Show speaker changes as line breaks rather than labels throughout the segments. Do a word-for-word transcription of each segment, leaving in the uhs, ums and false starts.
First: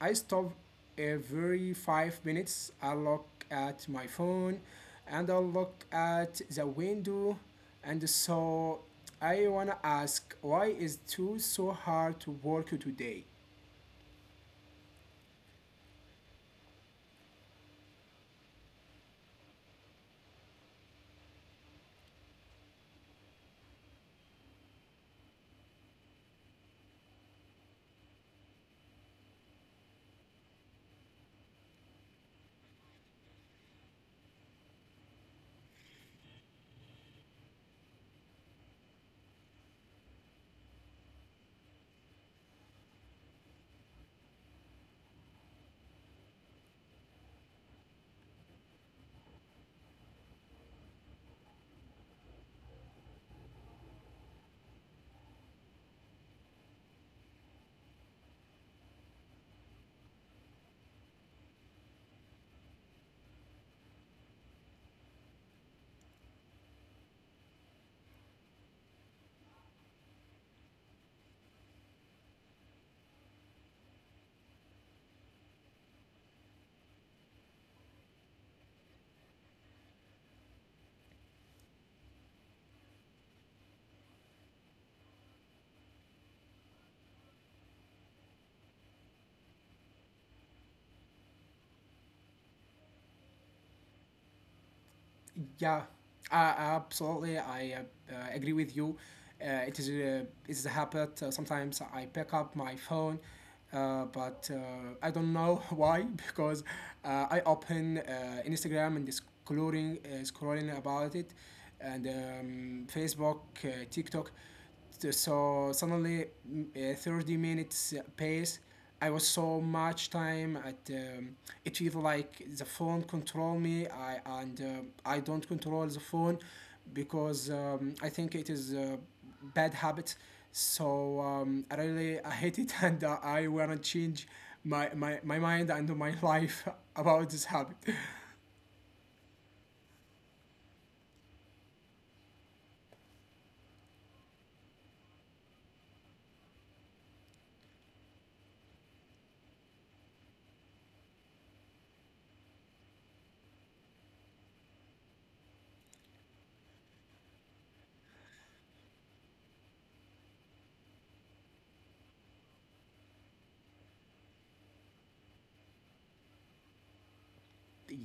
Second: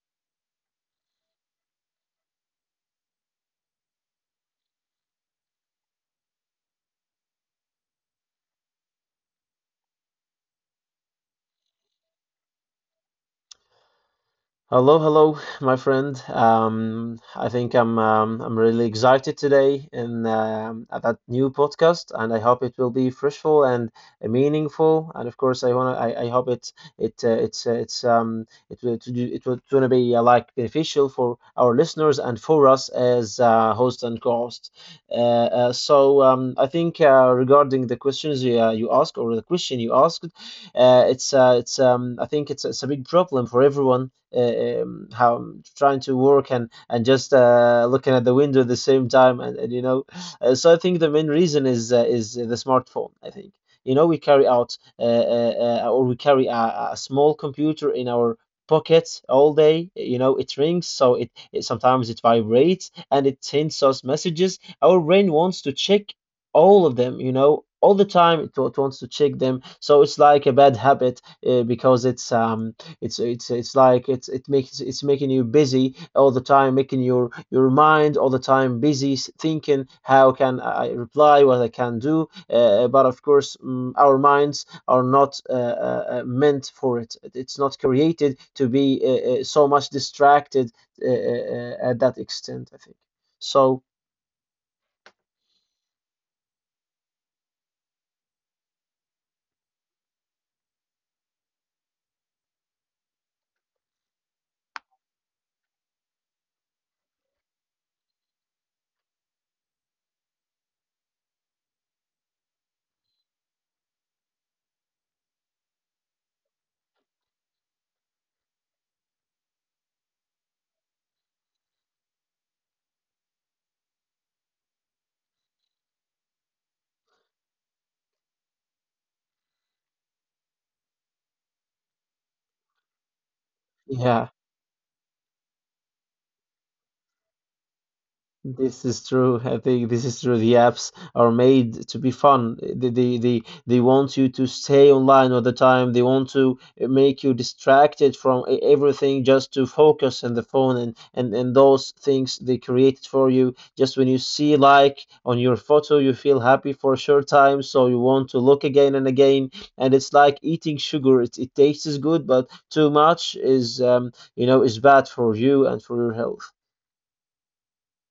I stop every five minutes. I look at my phone, and I look at the window, and so I wanna ask, why is it too so hard to work today?
Hello, hello, my friend. Um, I think I'm um, I'm really excited today in um, at that new podcast, and I hope it will be fruitful and uh, meaningful. And of course, I wanna I, I hope it it uh, it's uh, it's um it will to do it will gonna be uh, like beneficial for our listeners and for us as uh, host and co-host. Uh, uh, so um, I think uh, regarding the questions you uh, you asked or the question you asked. Uh, it's uh, it's um I think it's it's a big problem for everyone. Uh, um, how trying to work and and just uh, looking at the window at the same time and, and you know uh, so I think the main reason is uh, is the smartphone, I think. You know, we carry out uh, uh, uh, or we carry a, a small computer in our pockets all day. You know, it rings, so it, it sometimes it vibrates, and it sends us messages. Our brain wants to check all of them, you know, all the time. It, wa- it wants to check them, so it's like a bad habit, uh, because it's um it's it's it's like it's it makes it's making you busy all the time, making your your mind all the time busy, thinking how can I reply, what I can do. Uh, but of course, mm, our minds are not uh, uh, uh, meant for it. It's not created to be uh, uh, so much distracted uh, uh, uh, at that extent, I think so.
Yeah, uh, absolutely. I uh, uh, agree with you. Uh, it is uh, it's a habit. Uh, sometimes I pick up my phone, uh, but uh, I don't know why because uh, I open uh, Instagram and scrolling uh, scrolling about it, and um, Facebook, uh, TikTok. So suddenly mm, uh, thirty minutes pace i was so much time at um, it feels like the phone control me I, and uh, i don't control the phone because um, i think it is a bad habit. So um, i really i hate it and uh, i want to
Yeah.
change my, my, my mind and my life about this habit.
This is true. I think this is true. The apps are made to be fun. They, they, they, they want you to stay online all the time. They want to eh, make you distracted from e- everything, just to focus on the phone and and, and those things they created for you. Just when you see like on your photo, you feel happy for a short time, so you want to look again and again. And it's like eating sugar. It, it tastes good, but too much is um, you know is bad for you and for your health.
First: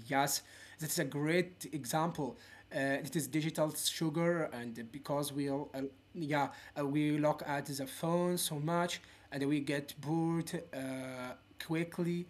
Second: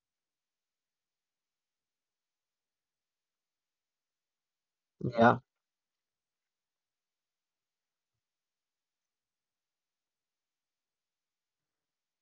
Yes, that's a great example. Uh, it is digital sugar, and because
Yeah.
we all, uh, yeah, uh, we look at the phone so much, and we get bored uh, quickly.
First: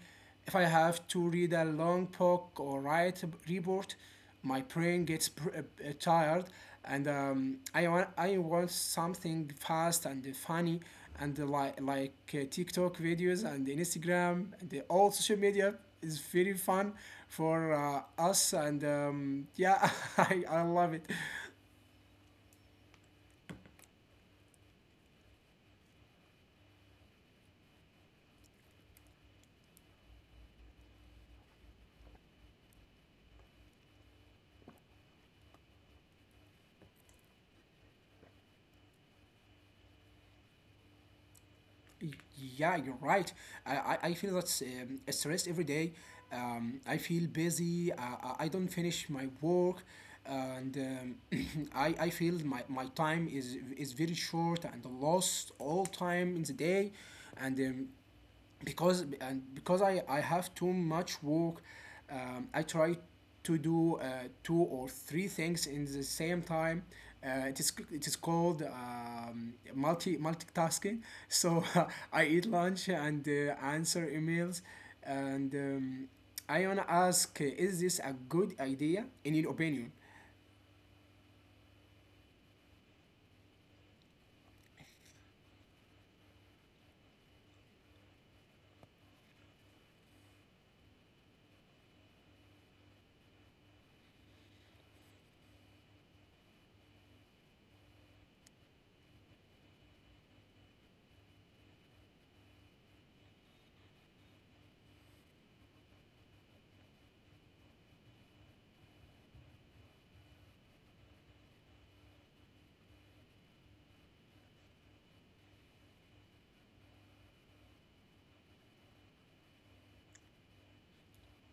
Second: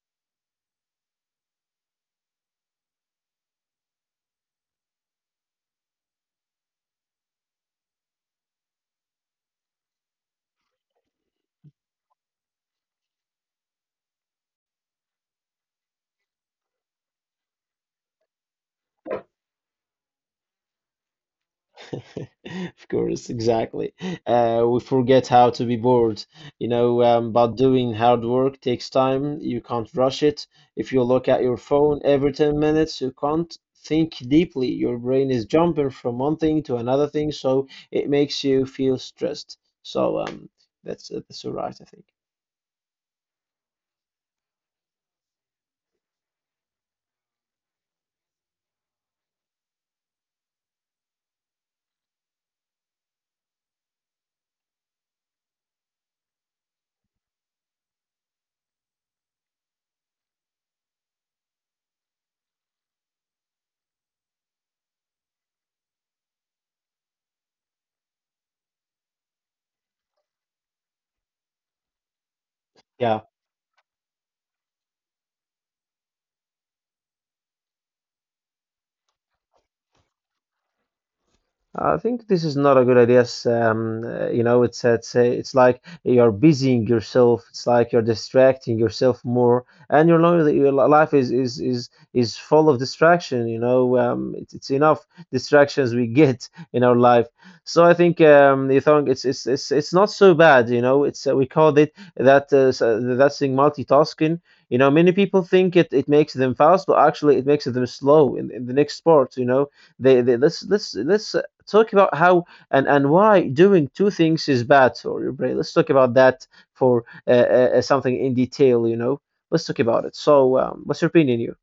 If I have to read a long book or write a report, my brain gets pr- uh, uh, tired, and um, I want I want something fast and funny, and uh, like like uh, TikTok videos and Instagram and the all social media is very fun for uh, us. And um, yeah, I, I love it.
Of course, exactly. Uh, we forget how to be bored, you know, um, but doing hard work takes time. You can't rush it. If you look at your phone every ten minutes, you can't think deeply. Your brain is jumping from one thing to another thing, so it makes you feel stressed. So, um, that's uh, that's all right, I think.
Yeah, you're right. I, I, I feel that's um, stressed every day. Um, I feel busy. Uh, I I don't finish my work, and um, I, I feel my, my time is is very short and lost all time in the day, and um, because and because I, I have too much work. um, I try to do uh, two or three things in the same time. Uh, it is it is called um, multi multitasking So I eat lunch
Yeah.
and uh, answer emails. And um, I wanna ask, is this a good idea in your opinion?
I think this is not a good idea. S- Um, uh, you know, it's it's uh, it's like you're busying yourself. It's like you're distracting yourself more, and your lo- your li- life is is is is full of distraction. You know, um, it's, it's enough distractions we get in our life. So I think, um, you think it's it's it's it's not so bad. You know, it's uh, we called it that uh, s- uh, that thing, multitasking. You know, many people think it, it makes them fast, but actually it makes them slow in, in the next sport. You know, they, they let's let's let's talk about how and, and why doing two things is bad for your brain. Let's talk about that for uh, uh, uh, something in detail, you know. Let's talk about it. So, um, what's your opinion, you?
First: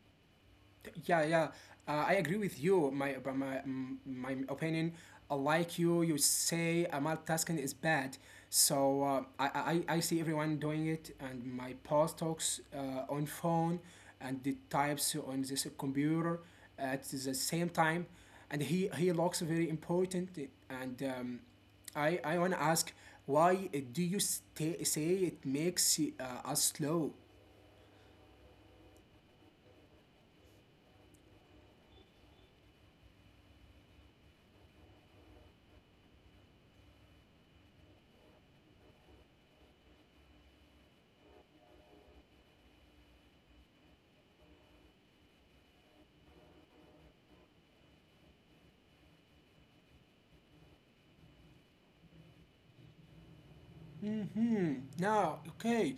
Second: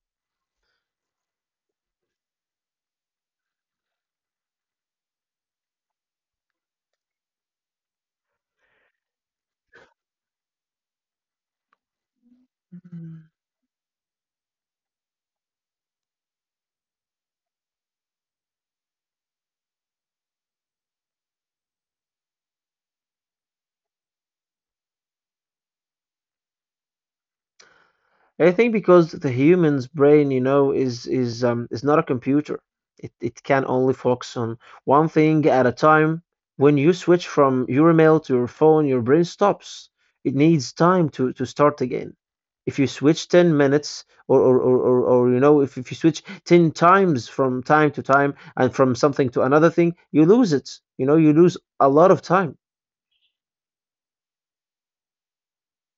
Yeah, yeah. Uh, I agree with you. My, but my, mm, my opinion, uh, like you, you say uh, multitasking is bad. So uh, I, I, I see everyone doing it, and my boss talks uh, on phone, and the types on this computer at the same time, and he he looks very important. And um, I I wanna ask, why do you stay, say it makes uh, us slow?
I think because the human's brain, you know, is is um is not a computer. It it can only focus on one thing at a time. When you switch from your email to your phone, your brain stops. It needs time to to start again. If you switch ten minutes or or or, or, or you know, if, if you switch ten times from time to time and from something to another thing, you lose it. You know, you lose a lot of time.
Mm-hmm. Now, okay.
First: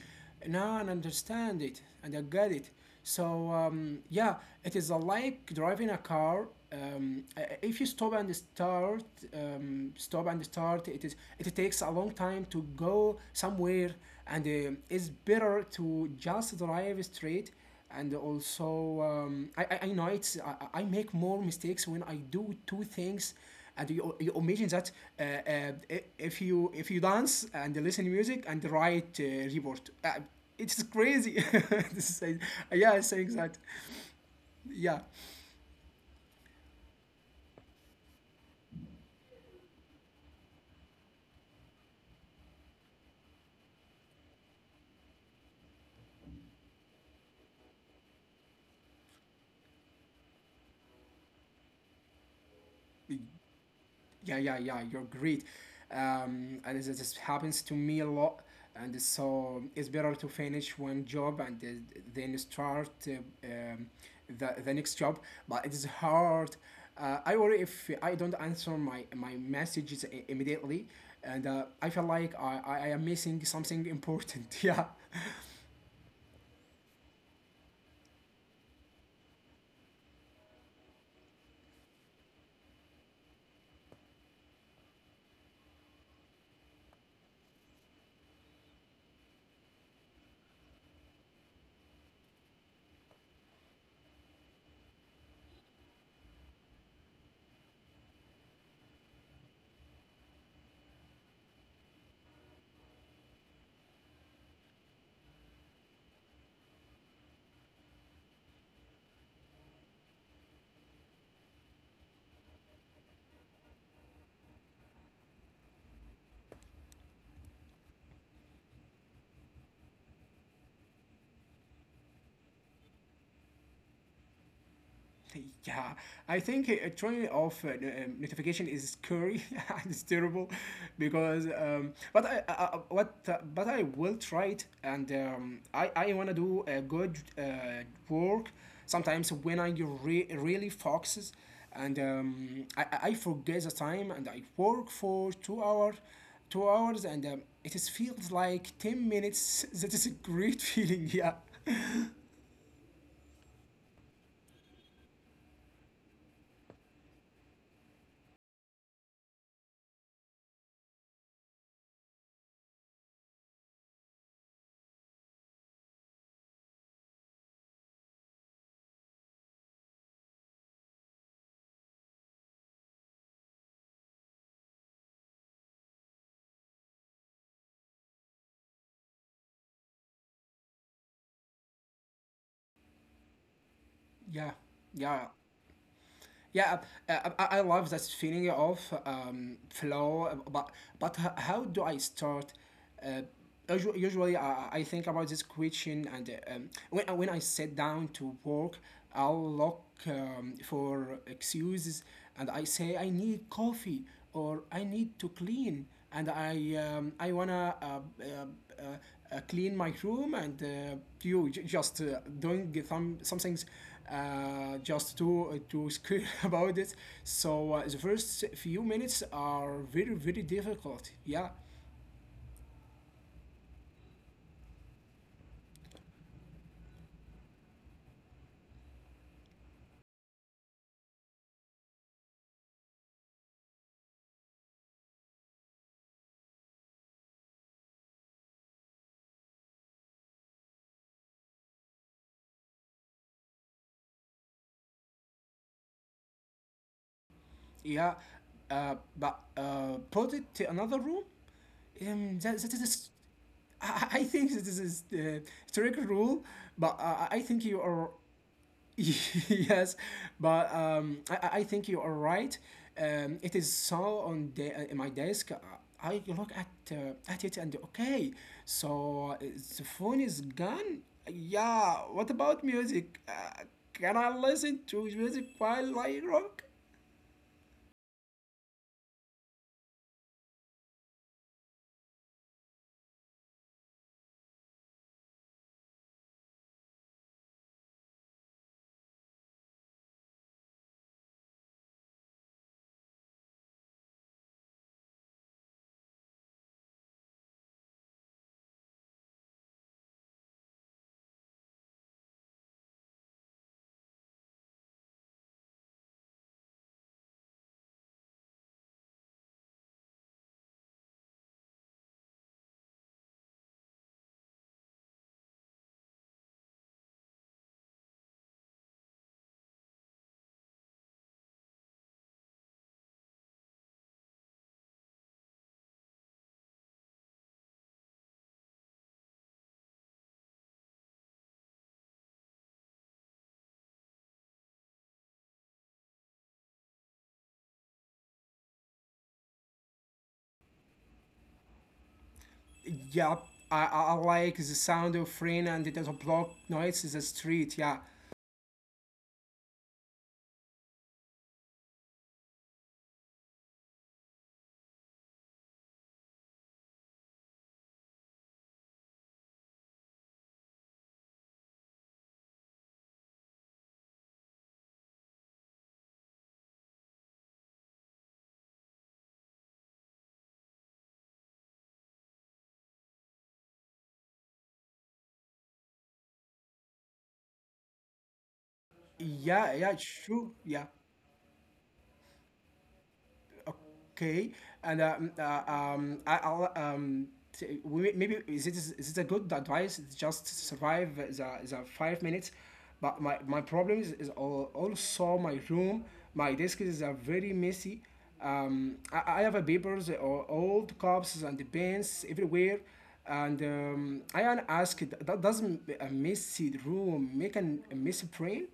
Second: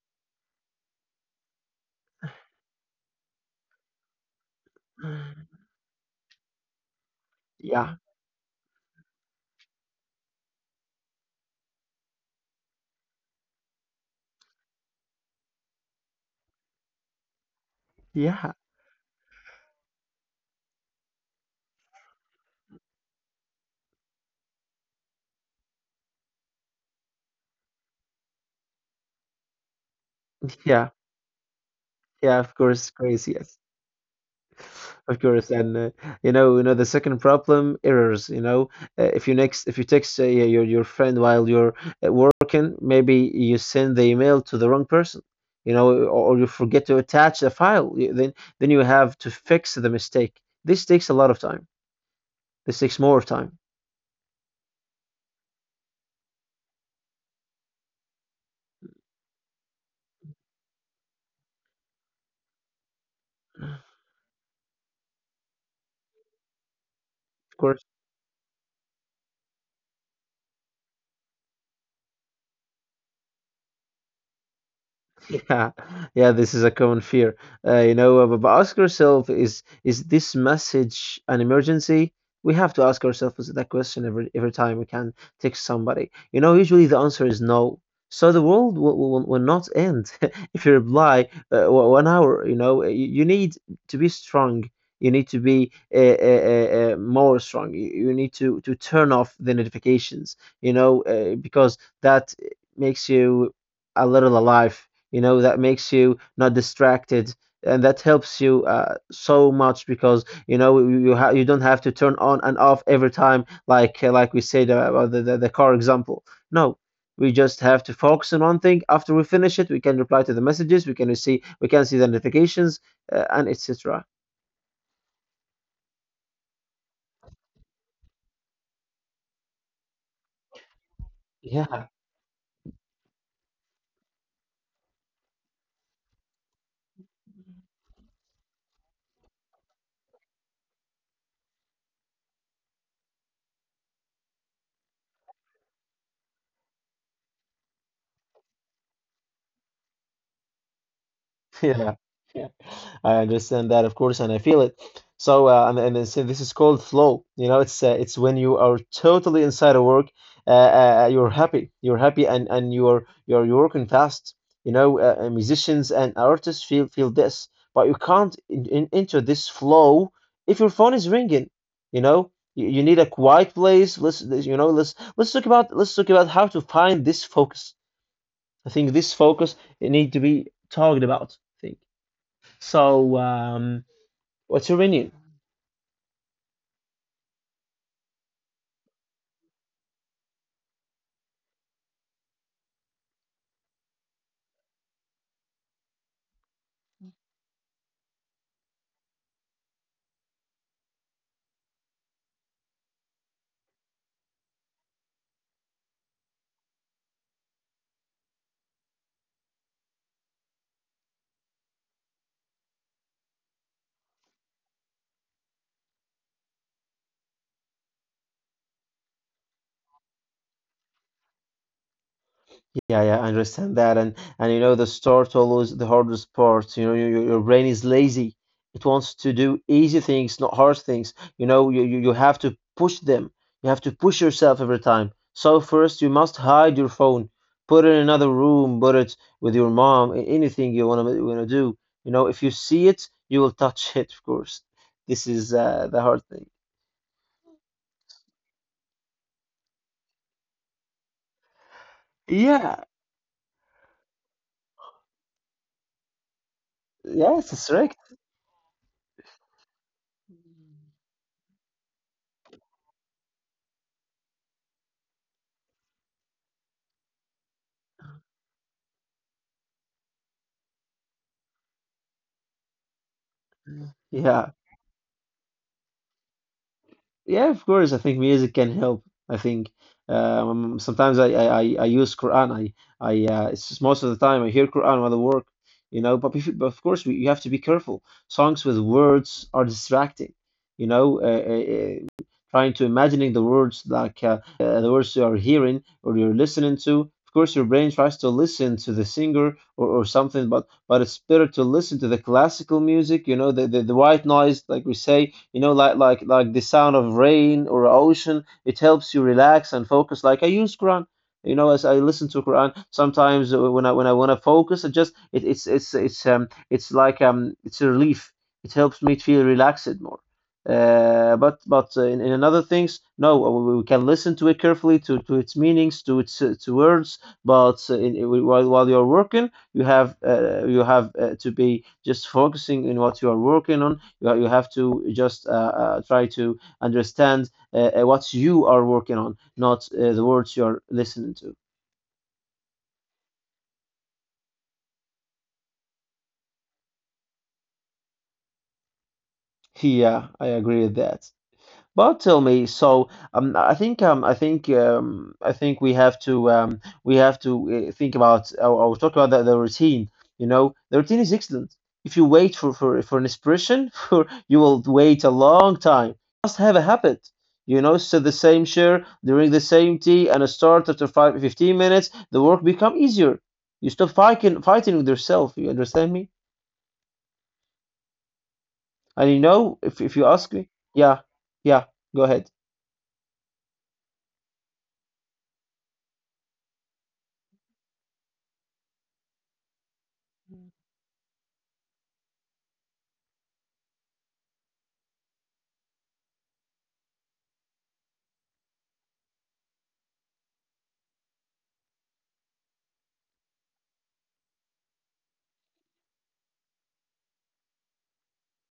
Now I understand it and I get it. So, um, yeah, it is like driving a car. Um, uh, if you
Yeah.
stop and start, um, stop and start, it is it takes a long time to go somewhere, and um it's better to just drive straight. And
Yeah.
also um, I, I, I know it's I, I make more mistakes when I do two things. And you, you imagine that, uh, uh, if you if you dance and listen to music and write uh, report. Uh, it's
Yeah.
crazy. This is,
Yeah, of
uh, yeah,
course,
saying
crazy.
that. Yeah.
Of course, and uh, you know, you know the second problem, errors. You know, uh, if you next, if you text uh, your your your friend while you're uh, working, maybe you send the email to the wrong person. You know, or, or you forget to attach the file. you- Then then you have to fix the mistake. This takes a lot of time. This takes more time,
Yeah, yeah, yeah, you're great. Um, and this, this happens to me a lot. And so it's better to finish one job and then then start uh, um, the, the next job. But it is hard. Uh, I
of
worry
course.
if I don't answer my, my messages i- immediately. And uh, I feel like I, I I am missing something important. Yeah.
Yeah, yeah, this is a common fear. Uh, you know, but but ask yourself, is is this message an emergency? We have to ask ourselves that question every every time we can text somebody. You know, usually the answer is no. So the world will, will, will not end if you reply uh, o- one hour. You know, you, you need to be strong. You need to be uh, uh, uh, uh, more strong. You, you need to to turn off the notifications. You know, uh, because that makes you a little alive. You know that makes you not distracted, and that helps you uh, so much, because you know you you, ha- you don't have to turn on and off every time, like, uh, like we said, uh, about the, the, the car example. No, we just have to focus on one thing. After we finish it, we can reply to the messages, we can see we can see the notifications, uh, and etc.
Yeah, I think uh, turning off uh, no- um, notification is scary and it's terrible because
Yeah.
um, but I, I I- what uh, but I will try it. And um, I I want to do a good uh, work sometimes when I re- really focuses. And um, I I I forget the time and I work for two hours two hours and um, it is feels like ten minutes that is a great feeling. Yeah,
Yeah, I understand that, of course, and I feel it. So, uh, and and it's, this is called flow. You know, it's uh, it's when you are totally inside of work, uh, uh, uh, you're happy, you're happy, and and you're you're you're working fast. You know, uh, uh, musicians and artists feel feel this, but you can't in, in, enter this flow if your phone is ringing. You know, you, you need a quiet place. Let's you know, let's let's talk about let's talk about how to find this focus. I think this focus it need to be talked about, I think so. Um,
yeah,
What's your menu?
yeah. Yeah, uh, uh, I, I love that feeling of um, flow, but but h- how do I start? Uh, usu- usually, I, I think about this question, and uh, um, when when I sit down to work, I'll look um, for excuses, and I say I need coffee or I need to clean, and I um, I wanna uh, uh, uh, uh, clean my room, and uh, you j- just uh, doing some some things uh, just to uh, to scream about it. So uh, the first few minutes are very very difficult. Yeah,
Yeah, yeah, I understand that. And and you know the start always the hardest part. You know, your your brain is lazy. It wants to do easy things, not hard things. You know, you, you you have to push them. You have to push yourself every time. So first, you must hide your phone, put it in another room, put it with your mom, a- anything you wanna you wanna do. You know, if you see it, you will touch it, of course. This is uh, the hard thing.
yeah. Uh, but uh, put it to another room. Um, that, that is a
Yeah,
s- I I think this is the trigger rule, but uh, I I
yes,
think
it's
you
right.
are. Yes, but um, I, I I think you are right. Um, it is, so, on the, uh, in my desk. uh, I look at uh, at it and okay, so uh, the phone is gone. Yeah, what about music? Uh, can I
Yeah.
listen to music while I rock?
Yeah, of course. I think music can help. I think, um, sometimes I, I, I I use Quran. I I uh, it's just most of the time I hear Quran while I work, you know. But, if, but of course, we, you have to be careful. Songs with words are distracting, you know. Uh, uh, uh, trying to imagining the words, like, uh, uh, the words you are hearing or you're listening to. Of course, your brain tries to listen to the singer or, or something, but but it's better to listen to the classical music, you know, the the, the white noise, like we say, you know, like like like the sound of rain or ocean. It helps you relax and focus. Like I use Quran, you know, as I listen to Quran sometimes uh, when I when I want to focus. It just it, it's it's it's um it's like um it's a relief. It helps me feel relaxed more. Uh, but but uh, in, in another things, no, we, we can listen to it carefully to, to its meanings, to its uh, to words. But uh, in, in- while while you're working, you have uh, you have uh, to be just focusing in what you are working on. You, you have to just uh, uh, try to understand uh, uh, what you are working on, not uh, the words you are listening to.
Yup, I, I I like the sound of rain and it does not block noise in the street. Yeah,
Yeah, I agree with that. But tell me, so um, I think um, I think um, I think we have to, um, we have to uh, think about, or, or talk about the, the routine. You know, the routine is excellent. If you wait for for, for an inspiration, for you will wait a long time. Must have a habit. You know, so the same share, drink the same tea, and start after five fifteen minutes, the work become easier. You stop fighting fighting with yourself. You understand me? And you
yeah, yeah,
know, if if
sure,
you ask
yeah.
me, yeah, yeah, go ahead.
Okay, and um, uh, um, I, I'll um, t- we- maybe is it is it a good advice? It's just survive the, the five minutes, but my, my problem is, is al- also my room. My desk is uh, very messy. Um, I, I have a papers or old cups and pens everywhere, and um, I am asked, that doesn't a messy room make an, a messy brain?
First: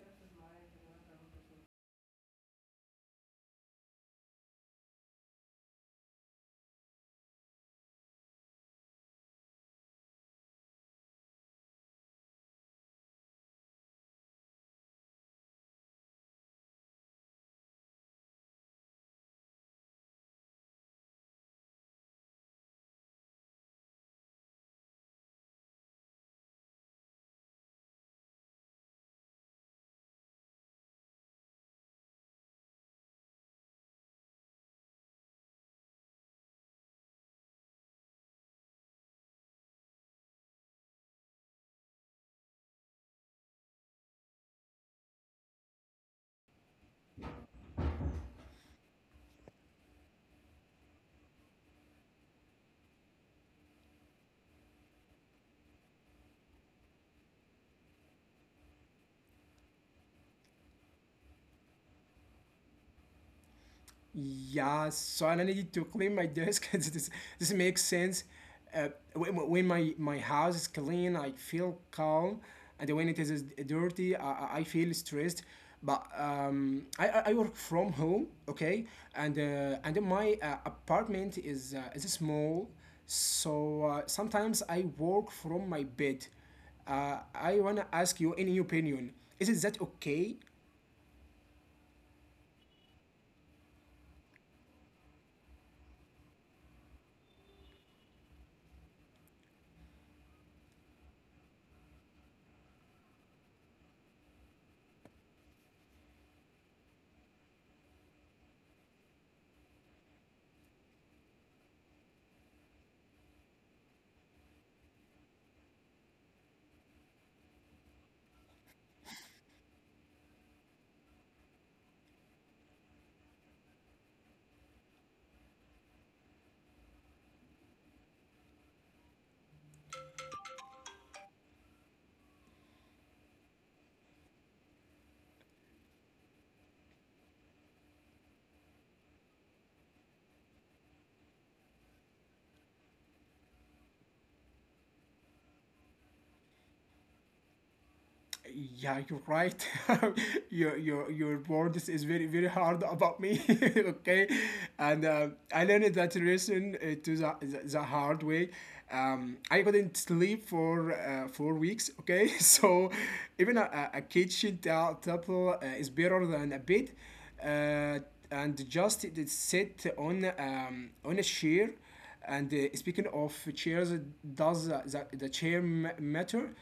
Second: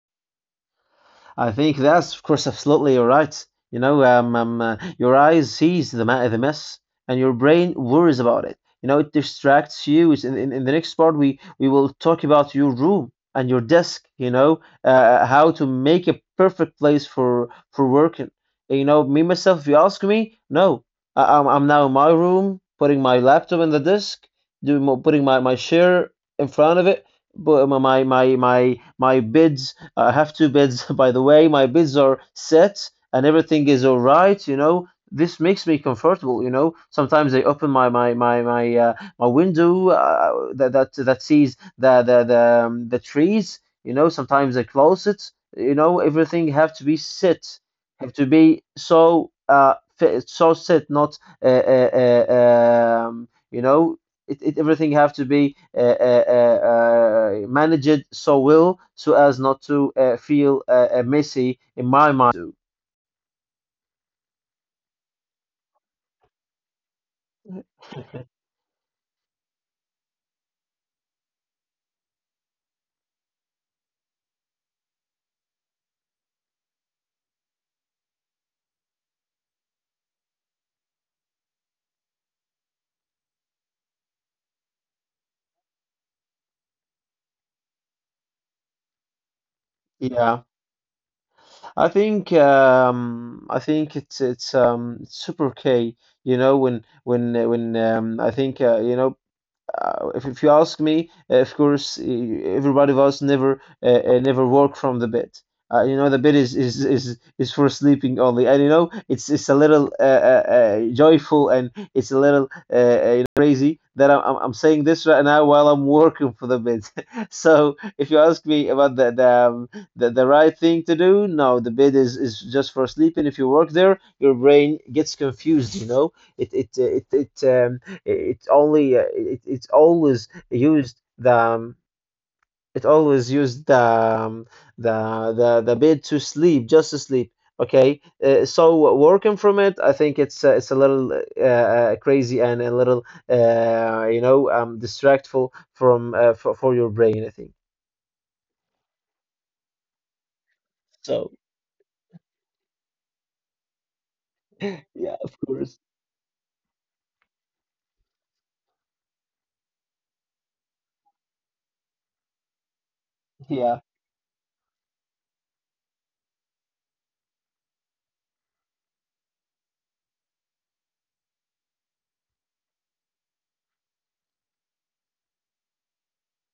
I think that's, of course, absolutely you right. You know, um, um, uh, your eyes sees the, ma- the mess, and your brain worries about it. You know, it distracts you. It's in, in, in the next part, we, we will talk about your room and your desk. You know, uh, uh, how to make a perfect place for for working. You know, me myself, if you ask me, no, I, I'm I'm now in my room, putting my laptop in the desk, doing mo- putting my my chair in front of it, but my my my my my bed. I have two beds, by the way. My beds are set and everything is all right, you know. This makes me comfortable, you know. Sometimes I open my my my my uh, my window uh, that that that sees the the the, um, the trees, you know. Sometimes I close it, you know. Everything have to be set, have to be so uh fi- so set, not uh, uh, uh um, you know it, it everything have to be uh, uh, uh, uh, managed so well so as not to uh, feel uh, uh, messy in my mind.
Yeah, so I needed to clean my desk. this, this makes sense. Uh, when, when my, my house is clean, I feel calm, and when it is dirty, I, I I feel stressed. But um, I, I I work from home, okay, and uh, and my uh, apartment is uh, is small, so uh, sometimes I work from my bed. Uh, I wanna ask you any opinion. Is it that okay?
Yeah, I think um, I think it's it's um, super okay. You know when when uh, when um, I think uh, you know, uh, if, if you ask me, uh, of course, eh, everybody of us never uh, uh, never work from the bed. Uh, you know, the bed is is, is is for sleeping only, and you know, it's it's a little uh, uh, uh, joyful and it's a little uh, uh, you know, crazy that I'm I'm I'm saying this right now while I'm working for the bed. So if you ask me about the the, um, the the right thing to do, no, the bed is is just for sleeping. If you work there, your brain gets confused. You know, it it uh, it it. Um, it's only uh, it, it's always used the um, it always used the um, the the the bed to sleep, just to sleep. Okay, uh, so working from it, I think it's uh, it's a little uh, uh, crazy and a little uh, you know um, distractful from uh, for, for your brain. I think
Yeah, you're right. your your
so.
your words is very very hard about me. Okay, and
Yeah,
uh,
of
I
course.
learned that lesson uh, to the, the the hard way. Um, I couldn't sleep for uh, four weeks. Okay, so even a,
Yeah.
a a kitchen ta- table uh, is better than a bed. Uh, and just it is sit on um, on a chair, and uh, speaking of chairs, does uh, the, the chair m- matter?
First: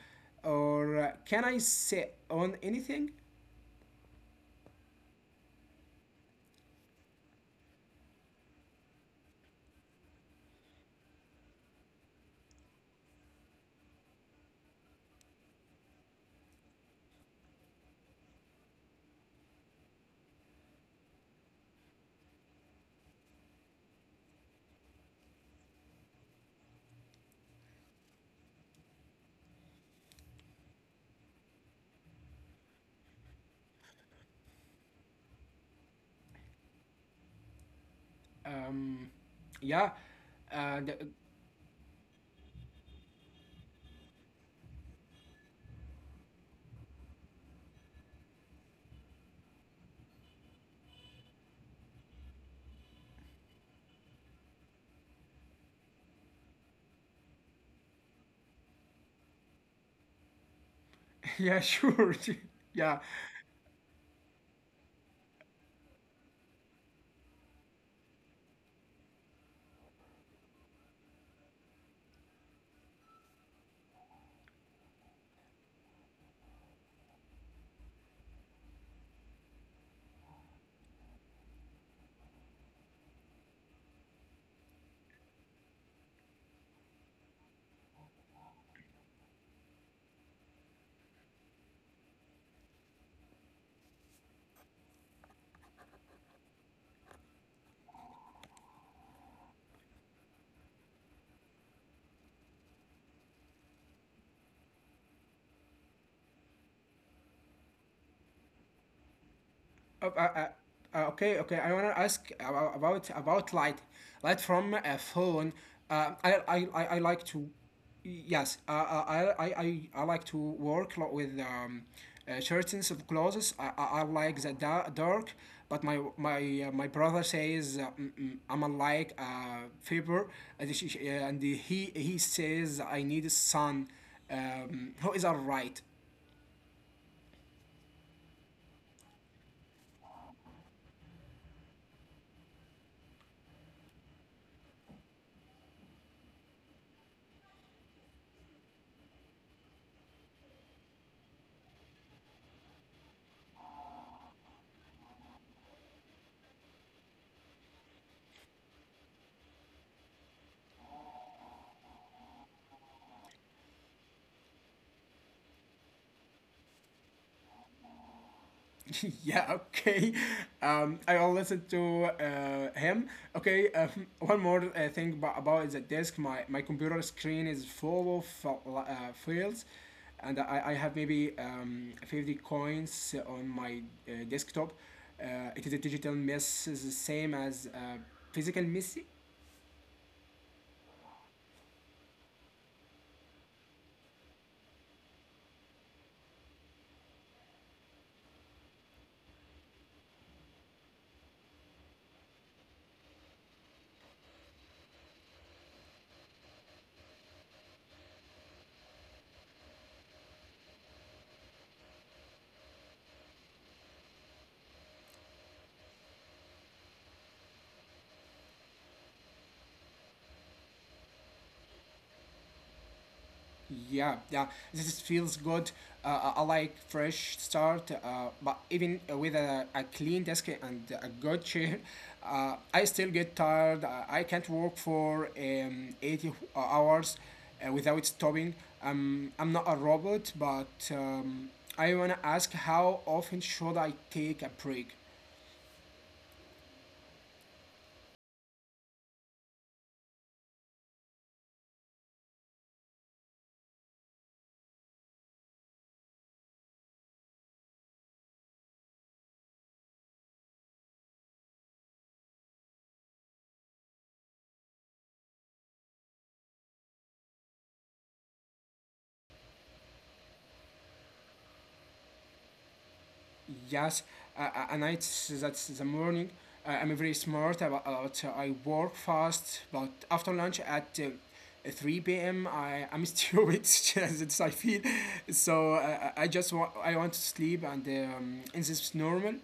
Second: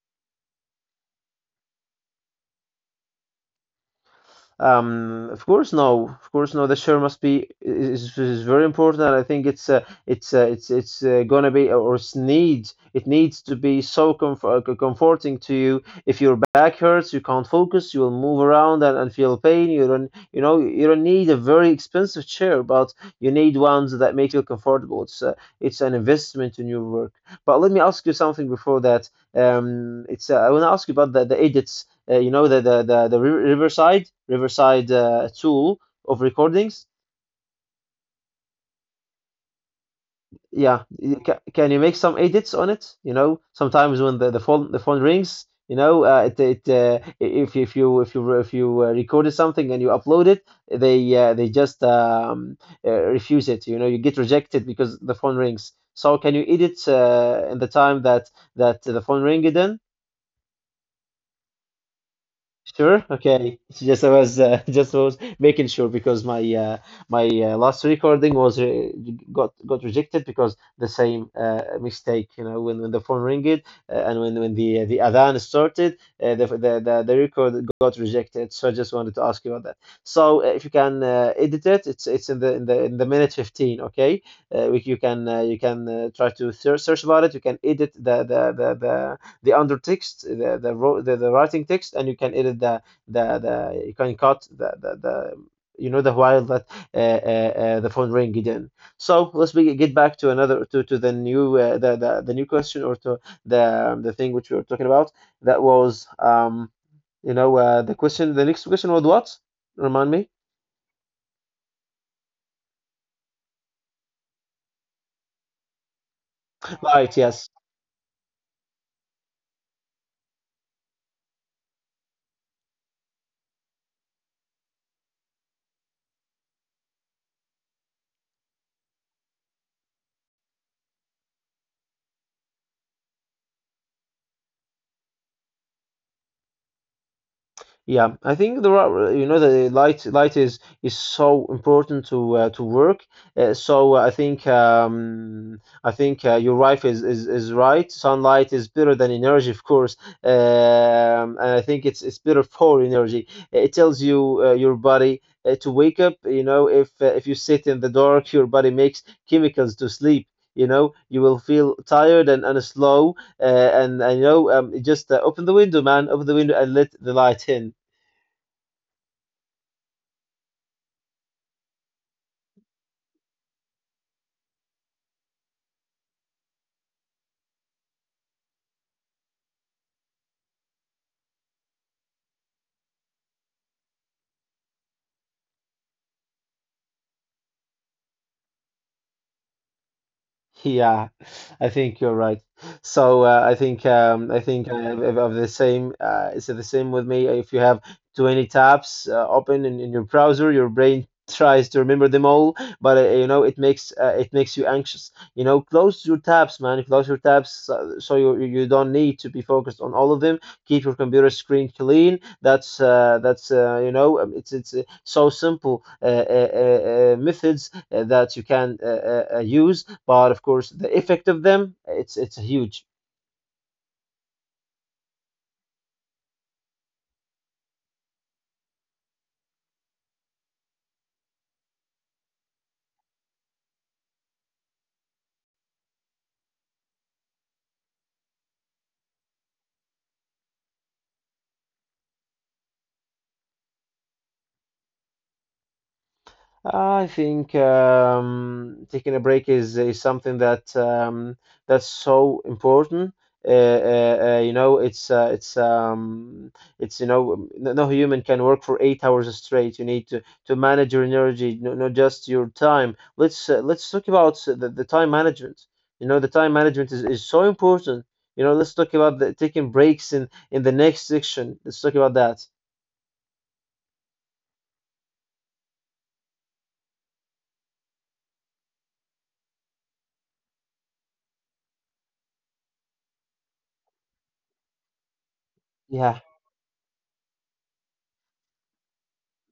Or uh, can I sit on anything?
Um, of course, no. Of course, no. The share must be is, is very important. And I think it's uh, it's uh, it's it's uh, gonna be or it's needs it needs to be so comfort, comforting to you. If your back hurts, you can't focus. You will move around and, and feel pain. You don't you know you don't need a very expensive chair, but you need ones that make you comfortable. It's uh, it's an investment in your work. But let me ask you something before that. Um, it's uh, I want to ask you about the the edits, uh, you know, the the the, the Ri- Riverside Riverside uh, tool of recordings.
Um, yeah.
Yeah,
And
you ca- can you make some edits on it? You know, sometimes when the, the phone the phone rings, you know, uh, it, it uh, if if you if you if you uh, recorded something and you upload it, they uh, they just um, uh, refuse it. You know, you get rejected because the phone rings. So can you edit uh, in the time that that the phone ringed in?
yeah, sure. Yeah.
Sure. Okay. It's just I was uh, just was making sure because my uh, my uh, last recording was re got got rejected because the same uh, mistake. You know, when, when the phone ringed uh, and when when the uh, the adhan started, uh, the, the the the record got rejected. So I just wanted to ask you about that. So uh, if you can uh, edit it, it's it's in the in the in the minute fifteen. Okay. Uh, we, you can uh, you can uh, try to search search about it. You can edit the the the the the under text, the the, ro- the the writing text, and you can edit the the, the you can cut the, the the you know the while that uh, uh, uh, the phone ring again. So let's be, get back to another to, to the new uh, the, the the new question or to the um, the thing which we were talking about. That was um you know, uh, the question. The next question was what? Remind
Oh.
me.
Uh, uh, uh, okay, okay. I wanna ask about about, about light, light from a phone. Uh, I, I, I I
Right.
like
Yes.
to. Yes. Uh, uh, I, I, I, I like to work lot with um, uh, curtains of clothes. I, I, I like the da- dark, but my my uh, my brother says uh, mm, mm, I'm a like uh, fever, and she- she- and he he says I need sun. Um, who is all right?
Yeah, I think there are, you know, the light light is is so important to uh, to work. Uh, so uh, I think um, I think uh, your wife is, is is right. Sunlight is better than energy, of course, um, and I think it's it's better for energy. It tells you uh, your body uh, to wake up. You know, if uh, if you sit in the dark, your body makes chemicals to sleep. You know, you will feel tired and, and slow uh, and and you know um, just uh, open the window, man. Open the window and let the light in.
Yeah, okay. Um, I will listen to uh, him. Okay, um, one more uh, thing about, about the desk. My, my computer screen is full of uh, uh, files, and I, I have maybe um, fifty coins on my uh, desktop. Uh, it is a digital mess, is the same as a physical mess.
Yeah, I think you're right. So uh, I think um, I think I have, have the same. Uh, it's the same with me. If you have twenty tabs uh, open in, in your browser, your brain tries to remember them all, but uh, you know it makes uh, it makes you anxious. You know, close your tabs, man. Close your tabs so, so you you you don't need to be focused on all of them. Keep your computer screen clean. That's uh, that's uh, you know um, it's it's uh, so simple uh, uh, uh, uh, methods uh, that you can uh, uh, uh, use, but of course the effect of them it's it's huge.
Yeah, yeah, this feels good. Uh, I I like fresh start, uh, but even with a, a clean desk and a good chair, uh, I still get tired. Uh, I can't work for um, eighty hours uh, without stopping. Um, I'm not a robot, but um, I want to ask, how often should I take a break?
I think um, taking a break is, is something that um, that's so important. Uh, uh, uh, you know, it's uh, it's um, it's you know, n- no human can work for eight hours straight. You need to, to manage your energy, no, not just your time. Let's uh, let's talk about the, the time management. You know, the time management is, is so important. You know, let's talk about the, taking breaks in in the next section. Let's talk about that.
Yes, uh, and I that's the morning. Uh, I'm very smart about, about uh, I work fast, but after lunch at uh, three p m. I am stupid as it's I feel. So uh,
Yeah.
I I just want I want to sleep and um, is this normal?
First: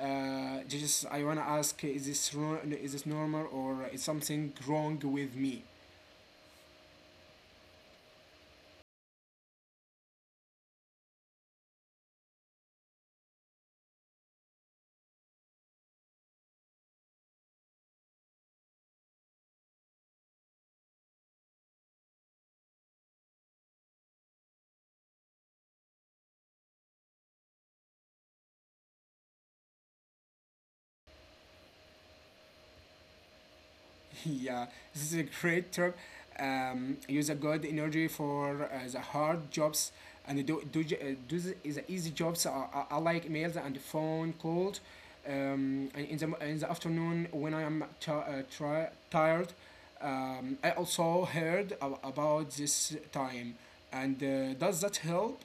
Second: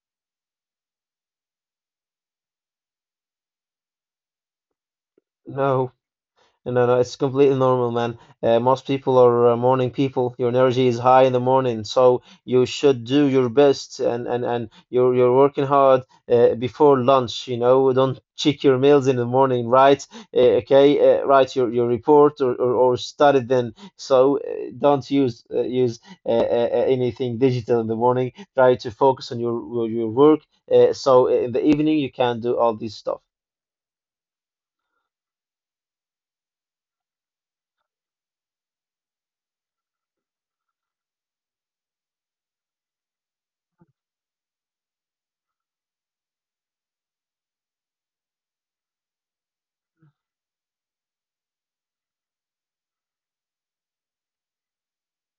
Uh, just I wanna ask, is this ro- is this normal or is something wrong with me?
No, no, no. It's completely normal, man. Uh, most people are uh, morning people. Your energy is high in the morning, so you should do your best, and and and you're you're working hard uh, before lunch. You know, don't check your meals in the morning, right? Uh, okay, uh, write your your report or or, or study then. So uh, don't use uh, use uh, uh, uh, anything digital in the morning. Try to focus on your your, your work. Uh, so in the evening you can do all this stuff.
Yeah, this is a great trip. Um, use a good energy for uh, the hard jobs and do do j- uh, do the, the easy jobs. I, I, I like emails and phone calls. Um, and in the in the afternoon when I am ti uh, tri- tired. Um, I also heard a- about this time, and uh, does that help?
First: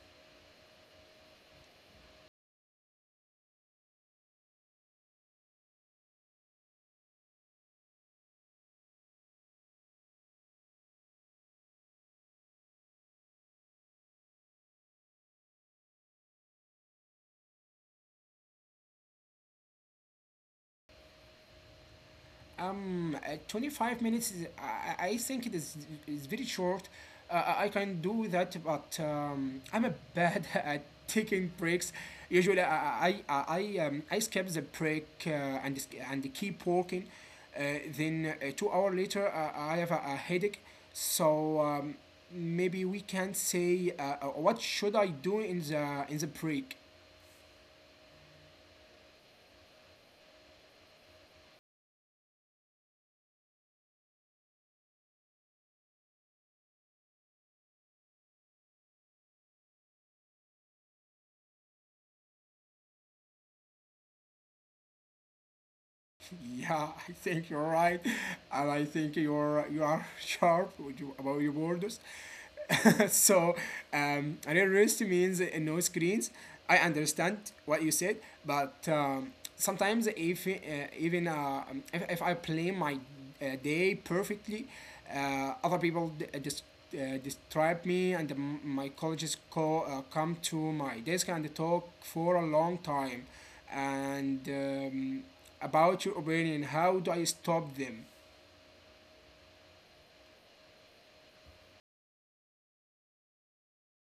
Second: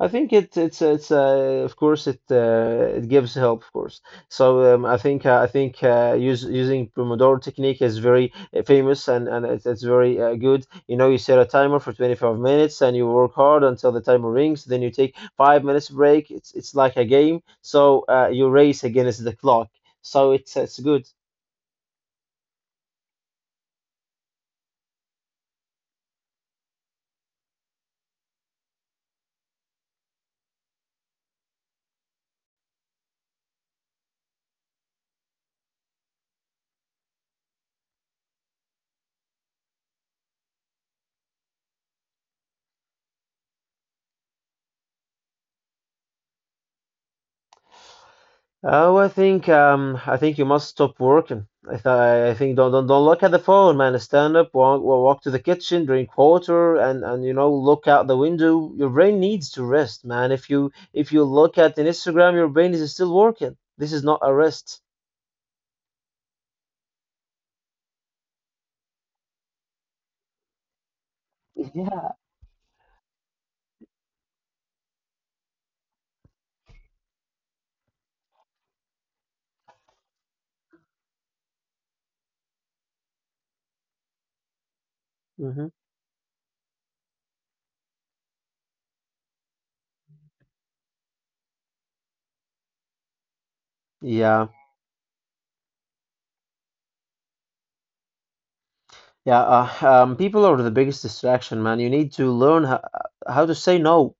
I think it it's it's uh, of course it uh, it gives help of course. So um, I think uh, I think uh, use, using Pomodoro technique is very uh, famous and and it's, it's very uh, good. You know, you set a timer for twenty-five minutes and you work hard until the timer rings. Then you take five minutes break. It's it's like a game. So uh, you race against the clock. So it's it's good.
Um, uh, twenty-five minutes is, I, I think it is, is very short. Uh, I can do that, but um, I'm a bad at taking breaks. Usually, I I, I, I, um, I skip the break uh, and sk- and keep working. Uh, then uh, two hour later, uh, I have a, a headache. So um, maybe we can say, uh, uh, what should I do in the in the break?
Oh, I think um, I think you must stop working. I th I think don't don't don't look at the phone, man. Stand up, walk well, walk to the kitchen, drink water, and and you know look out the window. Your brain needs to rest, man. If you if you look at an Instagram, your brain is still working. This is not a rest.
Yeah, I think you're right, and I think you're you are sharp with you- about your words.
Yeah.
so um, another rest means uh, no screens. I understand what you said, but um, sometimes if uh, even uh, um, if, if I plan my uh, day perfectly. Uh,
Hmm.
other people d- uh, just uh, disturb me, and m- my colleagues co- uh, come to my desk and talk for a long time,
Yeah.
and um, about your opinion. How do I stop them?
Yeah, uh, um, people are the biggest distraction, man. You need to learn how, how to say no.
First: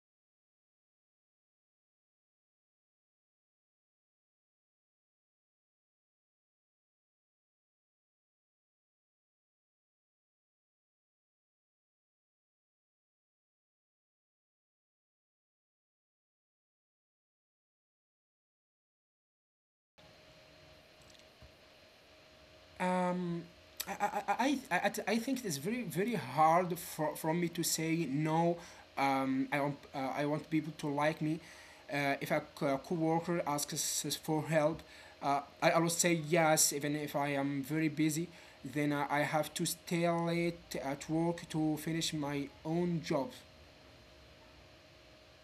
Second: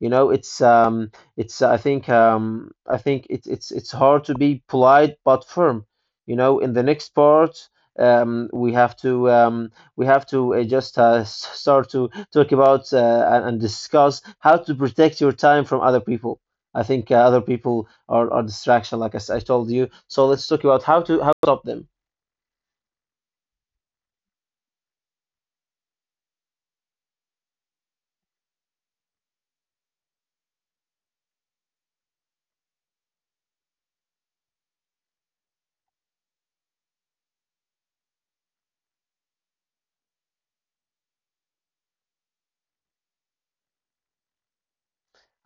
You know, it's um, it's I think um, I think it's it's it's hard to be polite but firm. You know, in the next part, um, we have to um, we have to uh, just uh, s- start to talk about uh, and and discuss how to protect your time from other people. I think uh, other people are, are distraction, like I, s- I told you. So let's talk about how to how to stop them.
Um, I, I, I, I, I think it is very very hard for, for me to say no. Um, I want uh, I want people to like me. Uh, if a co- coworker asks us for help, uh, I always say yes, even if I am very busy. Then I I have to stay late at work to finish my own job.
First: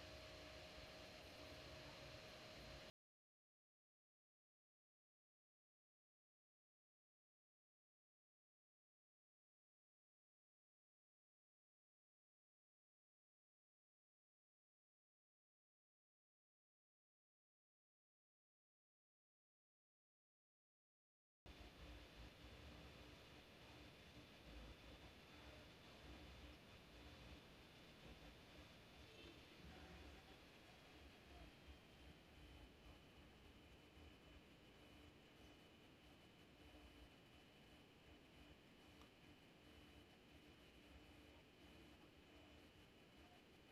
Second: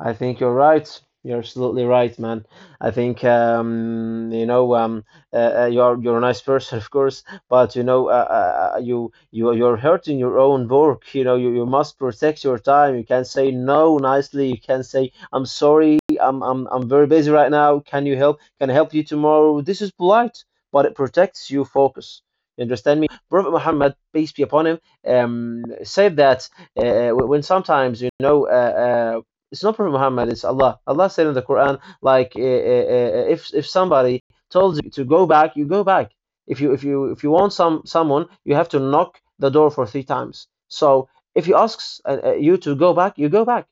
I think you're right. You're absolutely right, man. I think um, you know um, uh, uh, you're you're a nice person, of course, but you know uh, uh, uh, you you you're hurting your own work. You know you, you must protect your time. You can say no nicely. You can say I'm sorry. I'm I'm I'm very busy right now. Can you help? Can I help you tomorrow? This is polite, but it protects your focus. You understand me? Prophet Muhammad, peace be upon him, um, said that uh, when sometimes you know. Uh, uh, it's not Prophet Muhammad. It's Allah. Allah said in the Quran, like uh, uh, uh, if if somebody told you to go back, you go back. If you if you if you want some someone, you have to knock the door for three times. So if he asks uh, uh, you to go back, you go back.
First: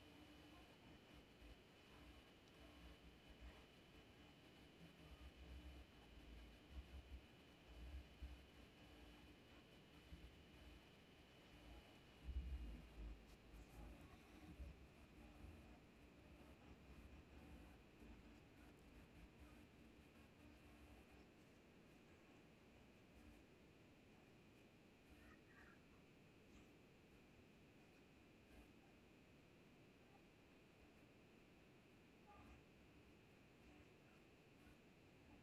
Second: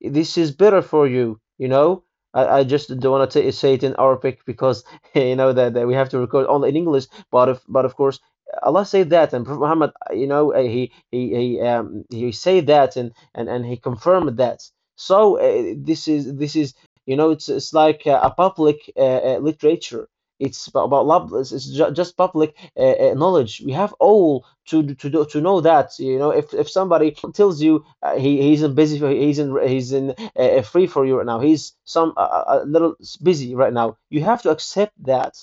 This is better for you. You know. I, I just don't want to say it in Arabic because you know that, that we have to record only in English. But if but of course Allah said that, and Prophet Muhammad, uh, you know, uh, he he he um, he said that, and and and he confirmed that. So uh, this is this is you know it's it's like uh, a public uh, uh, literature. It's about, about lab, it's it's ju just public uh, uh, knowledge. We have all to d- to do, to know that you know if if somebody tells you uh, he he's in busy for, he's in he's in uh, uh, free for you right now he's some uh, uh, a little s- busy right now. You have to accept that.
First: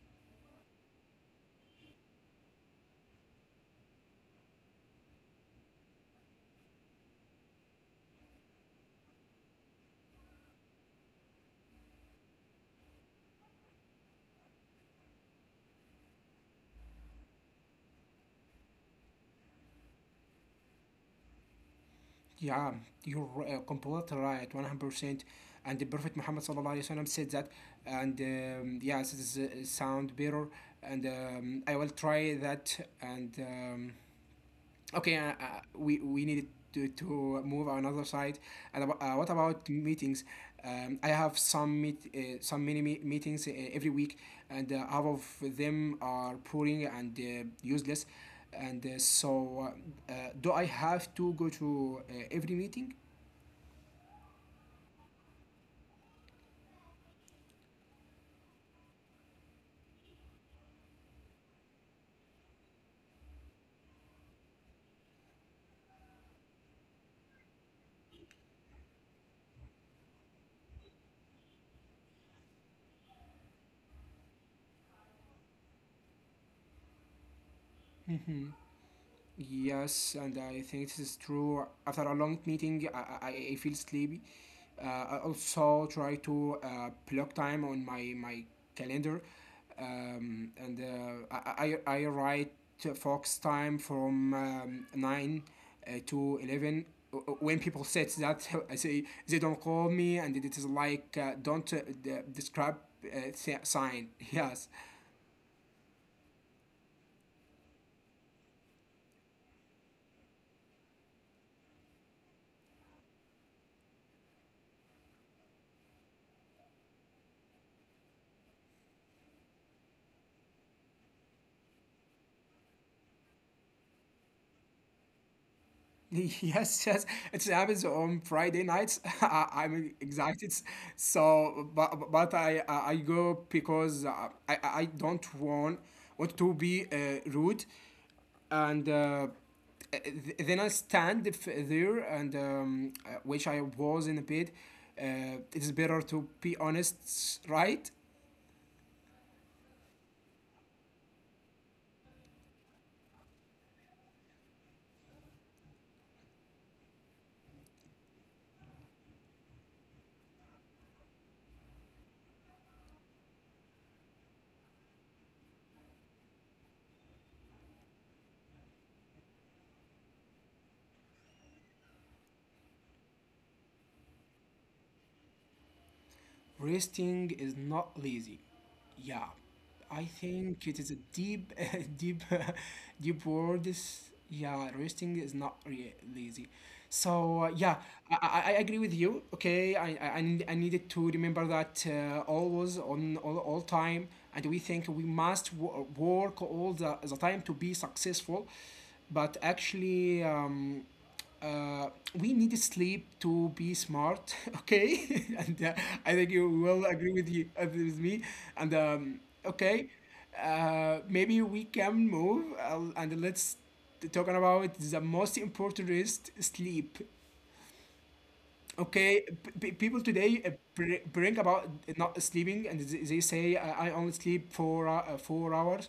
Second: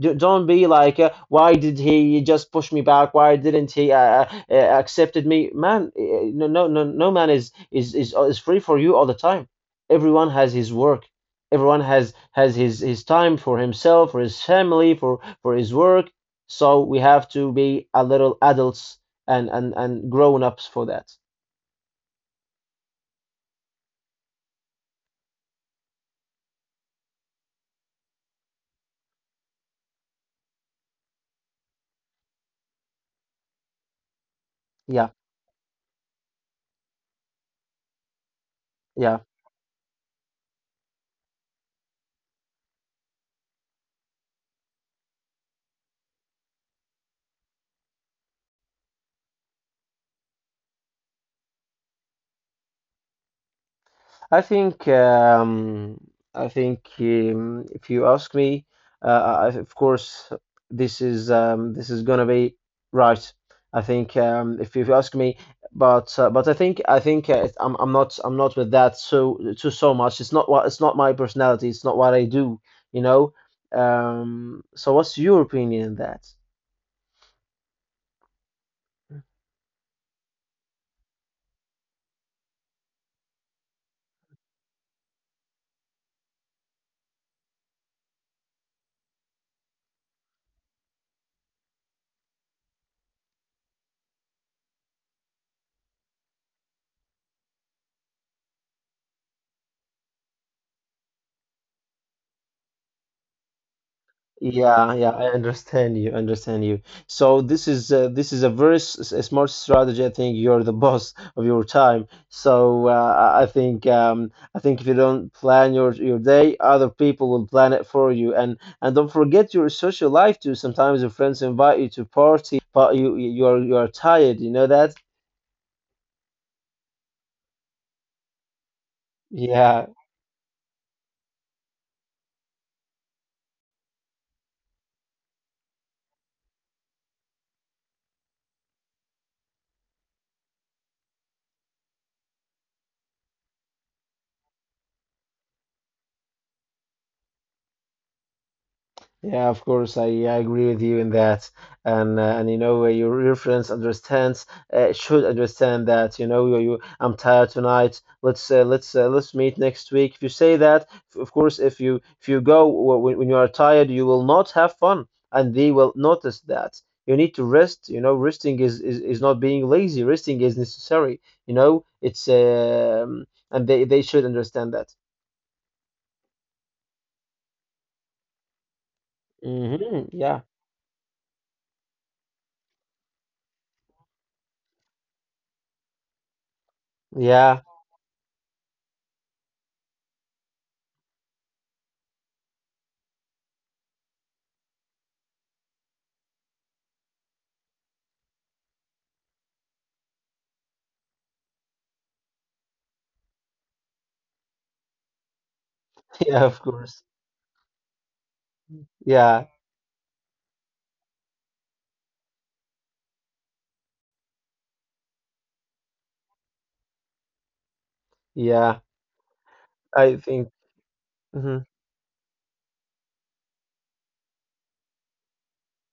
D- Don't be like, uh, why did he just push me back? Why didn't he uh, uh, uh, accepted me? Man, uh, no, no, no, no man is is is uh, is free for you all the time. Everyone has his work. Everyone has has his his time for himself, for his family, for for his work. So we have to be a little adults and and and grown ups for that.
Yeah, you're uh, completely right, one hundred percent. And the Prophet Muhammad sallallahu alaihi wasallam said that, and um, yes, this is, uh, sound better, and um, I will try that. And um,
Yeah,
okay, uh, uh, we we needed to, to move another side. And abo- uh,
yeah.
what about meetings? Um, I have some meet uh, some mini me- meetings uh, every week, and uh, half of them are boring and uh, useless and uh, so uh, uh, do I have to go to uh, every meeting.
I think um, I think um, If you ask me, uh, I, of course this is um, this is gonna be right. I think um, if you ask me, but uh, But I think I think uh, I'm I'm not I'm not with that so too so much. It's not what it's not my personality. It's not what I do. You know. Um, so what's your opinion on that?
Yes, and I think this is true. After a long meeting, I, I, I feel sleepy. Uh, I also try to uh, block time on my, my calendar, um, and uh, I, I, I write focus time from um, nine uh, to eleven. W- w- When people said that, I say they don't call me, and it is like uh, don't uh, d- describe uh, si- sign. Yes,
Yeah, yeah, I understand you, understand you. So this is uh, this is a very s s- smart strategy. I think you're the boss of your time. So uh, I I think um, I think if you don't plan your your day, other people will plan it for you. And and don't forget your social life too. Sometimes your friends invite you to party, but you you are you are tired. You know that?
yes, yes, it happens on Friday nights. I,
Yeah.
I'm excited, so but but I I I go because uh, I I I don't want want to be uh, rude, and uh, th- then I stand f- there and um, uh, which I was in a bit. Uh, it's better to be honest, right?
Yeah, of course, I, I agree with you in that, and uh, and you know uh, your your friends understands uh, should understand that you know you, you, I'm tired tonight. Let's uh, let's uh, let's meet next week. If you say that, f- of course, if you if you go w- when, when you are tired, you will not have fun, and they will notice that. You need to rest. You know, resting is is, is not being lazy. Resting is necessary. You know, it's um, And they they should understand that.
Resting is not lazy. Yeah, I
Hmm. Yeah,
think it is a deep, deep, deep word. Is yeah, resting is not re- lazy. So uh, yeah,
yeah,
I, I I agree with you. Okay, I I, I need- I needed to remember that uh, always on all, all time, and we think we must w- work all the, the time to be successful, but actually. Um, uh, we need sleep to be smart, okay? And uh, I think you
yeah, of
will
course,
agree with you uh, with me. And um,
yeah.
okay, uh, maybe we can move uh, and let's t- talking about the most important is sleep.
Yeah,
Okay, p- p- people
I
today
think.
uh, br- bring
Mhm.
about not sleeping, and th- they say I, I only sleep four hou- uh, four hours.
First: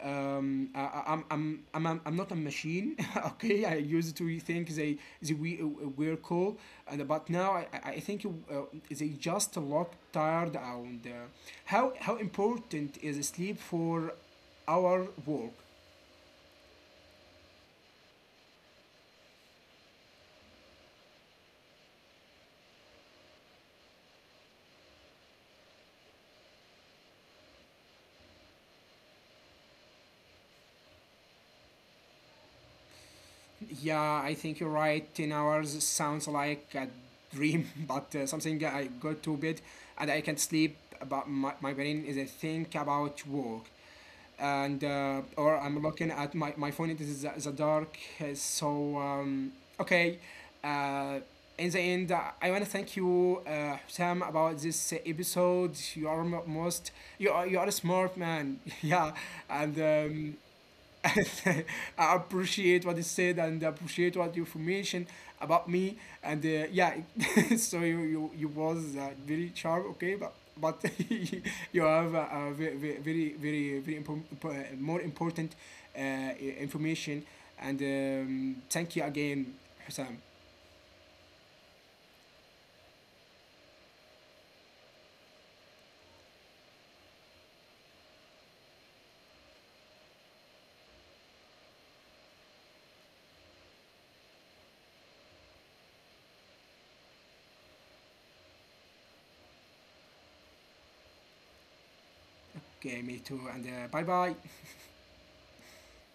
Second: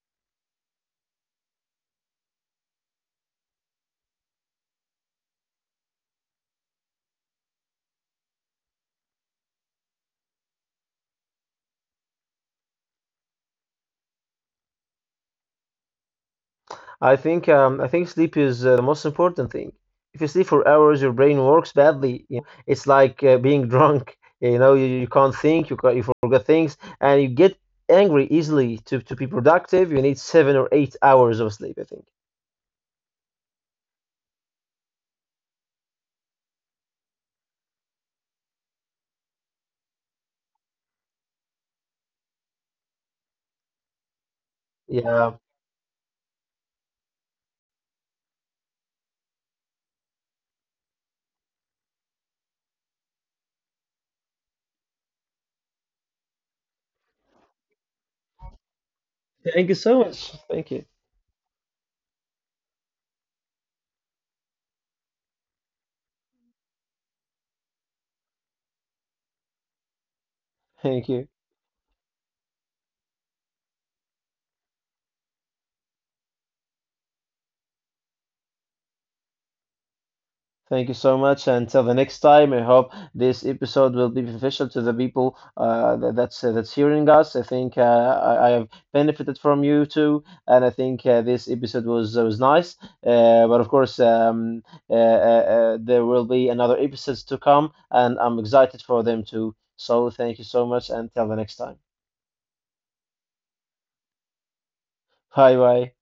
Um, I, I- I'm, I'm, I'm, I'm I'm not a machine. Okay, I used to think they, they we uh, were cool, and but now I, I I think uh, they just look tired. And uh, how how important is sleep for our work?
I think. Um, I think sleep is uh, the most important thing. If you sleep for hours, your brain works badly. You know, it's like uh, being drunk. You know, you, you can't think. You can't, you forget things, and you get angry easily. To to be productive, you need seven or eight hours of sleep. I think.
Yeah, I think you're right. ten hours sounds like a dream, but uh, something I go to bed and I can't sleep. But my, my brain is a think about work. And uh,
Yeah.
or I'm looking at my, my phone, it is the, the dark. uh, So, um, okay. Uh, in the end, uh, I want to thank you, uh, Sam, about this uh, episode. You are mo- most, you are, you are a smart man. Yeah. And
Thank you so
um,
much. Thank you.
I appreciate what you said and appreciate what you information about me and uh, yeah. So you you, you was uh, very sharp, okay, but but
Thank you.
you have a, a ve- ve- very very very impo- impo- uh, more important uh, i- information, and um, thank you again, Hussam.
Thank you so much. Until the next time, I hope this episode will be beneficial to the people uh, that, that's uh, that's hearing us. I think uh, I, I have benefited from you too, and I think uh, this episode was uh, was nice. Uh, but of course, um, uh, uh, uh, there will be another episodes to come, and I'm excited for them too. So thank you so much, and till the next time.
Okay, me too, and uh, bye bye.
Bye bye.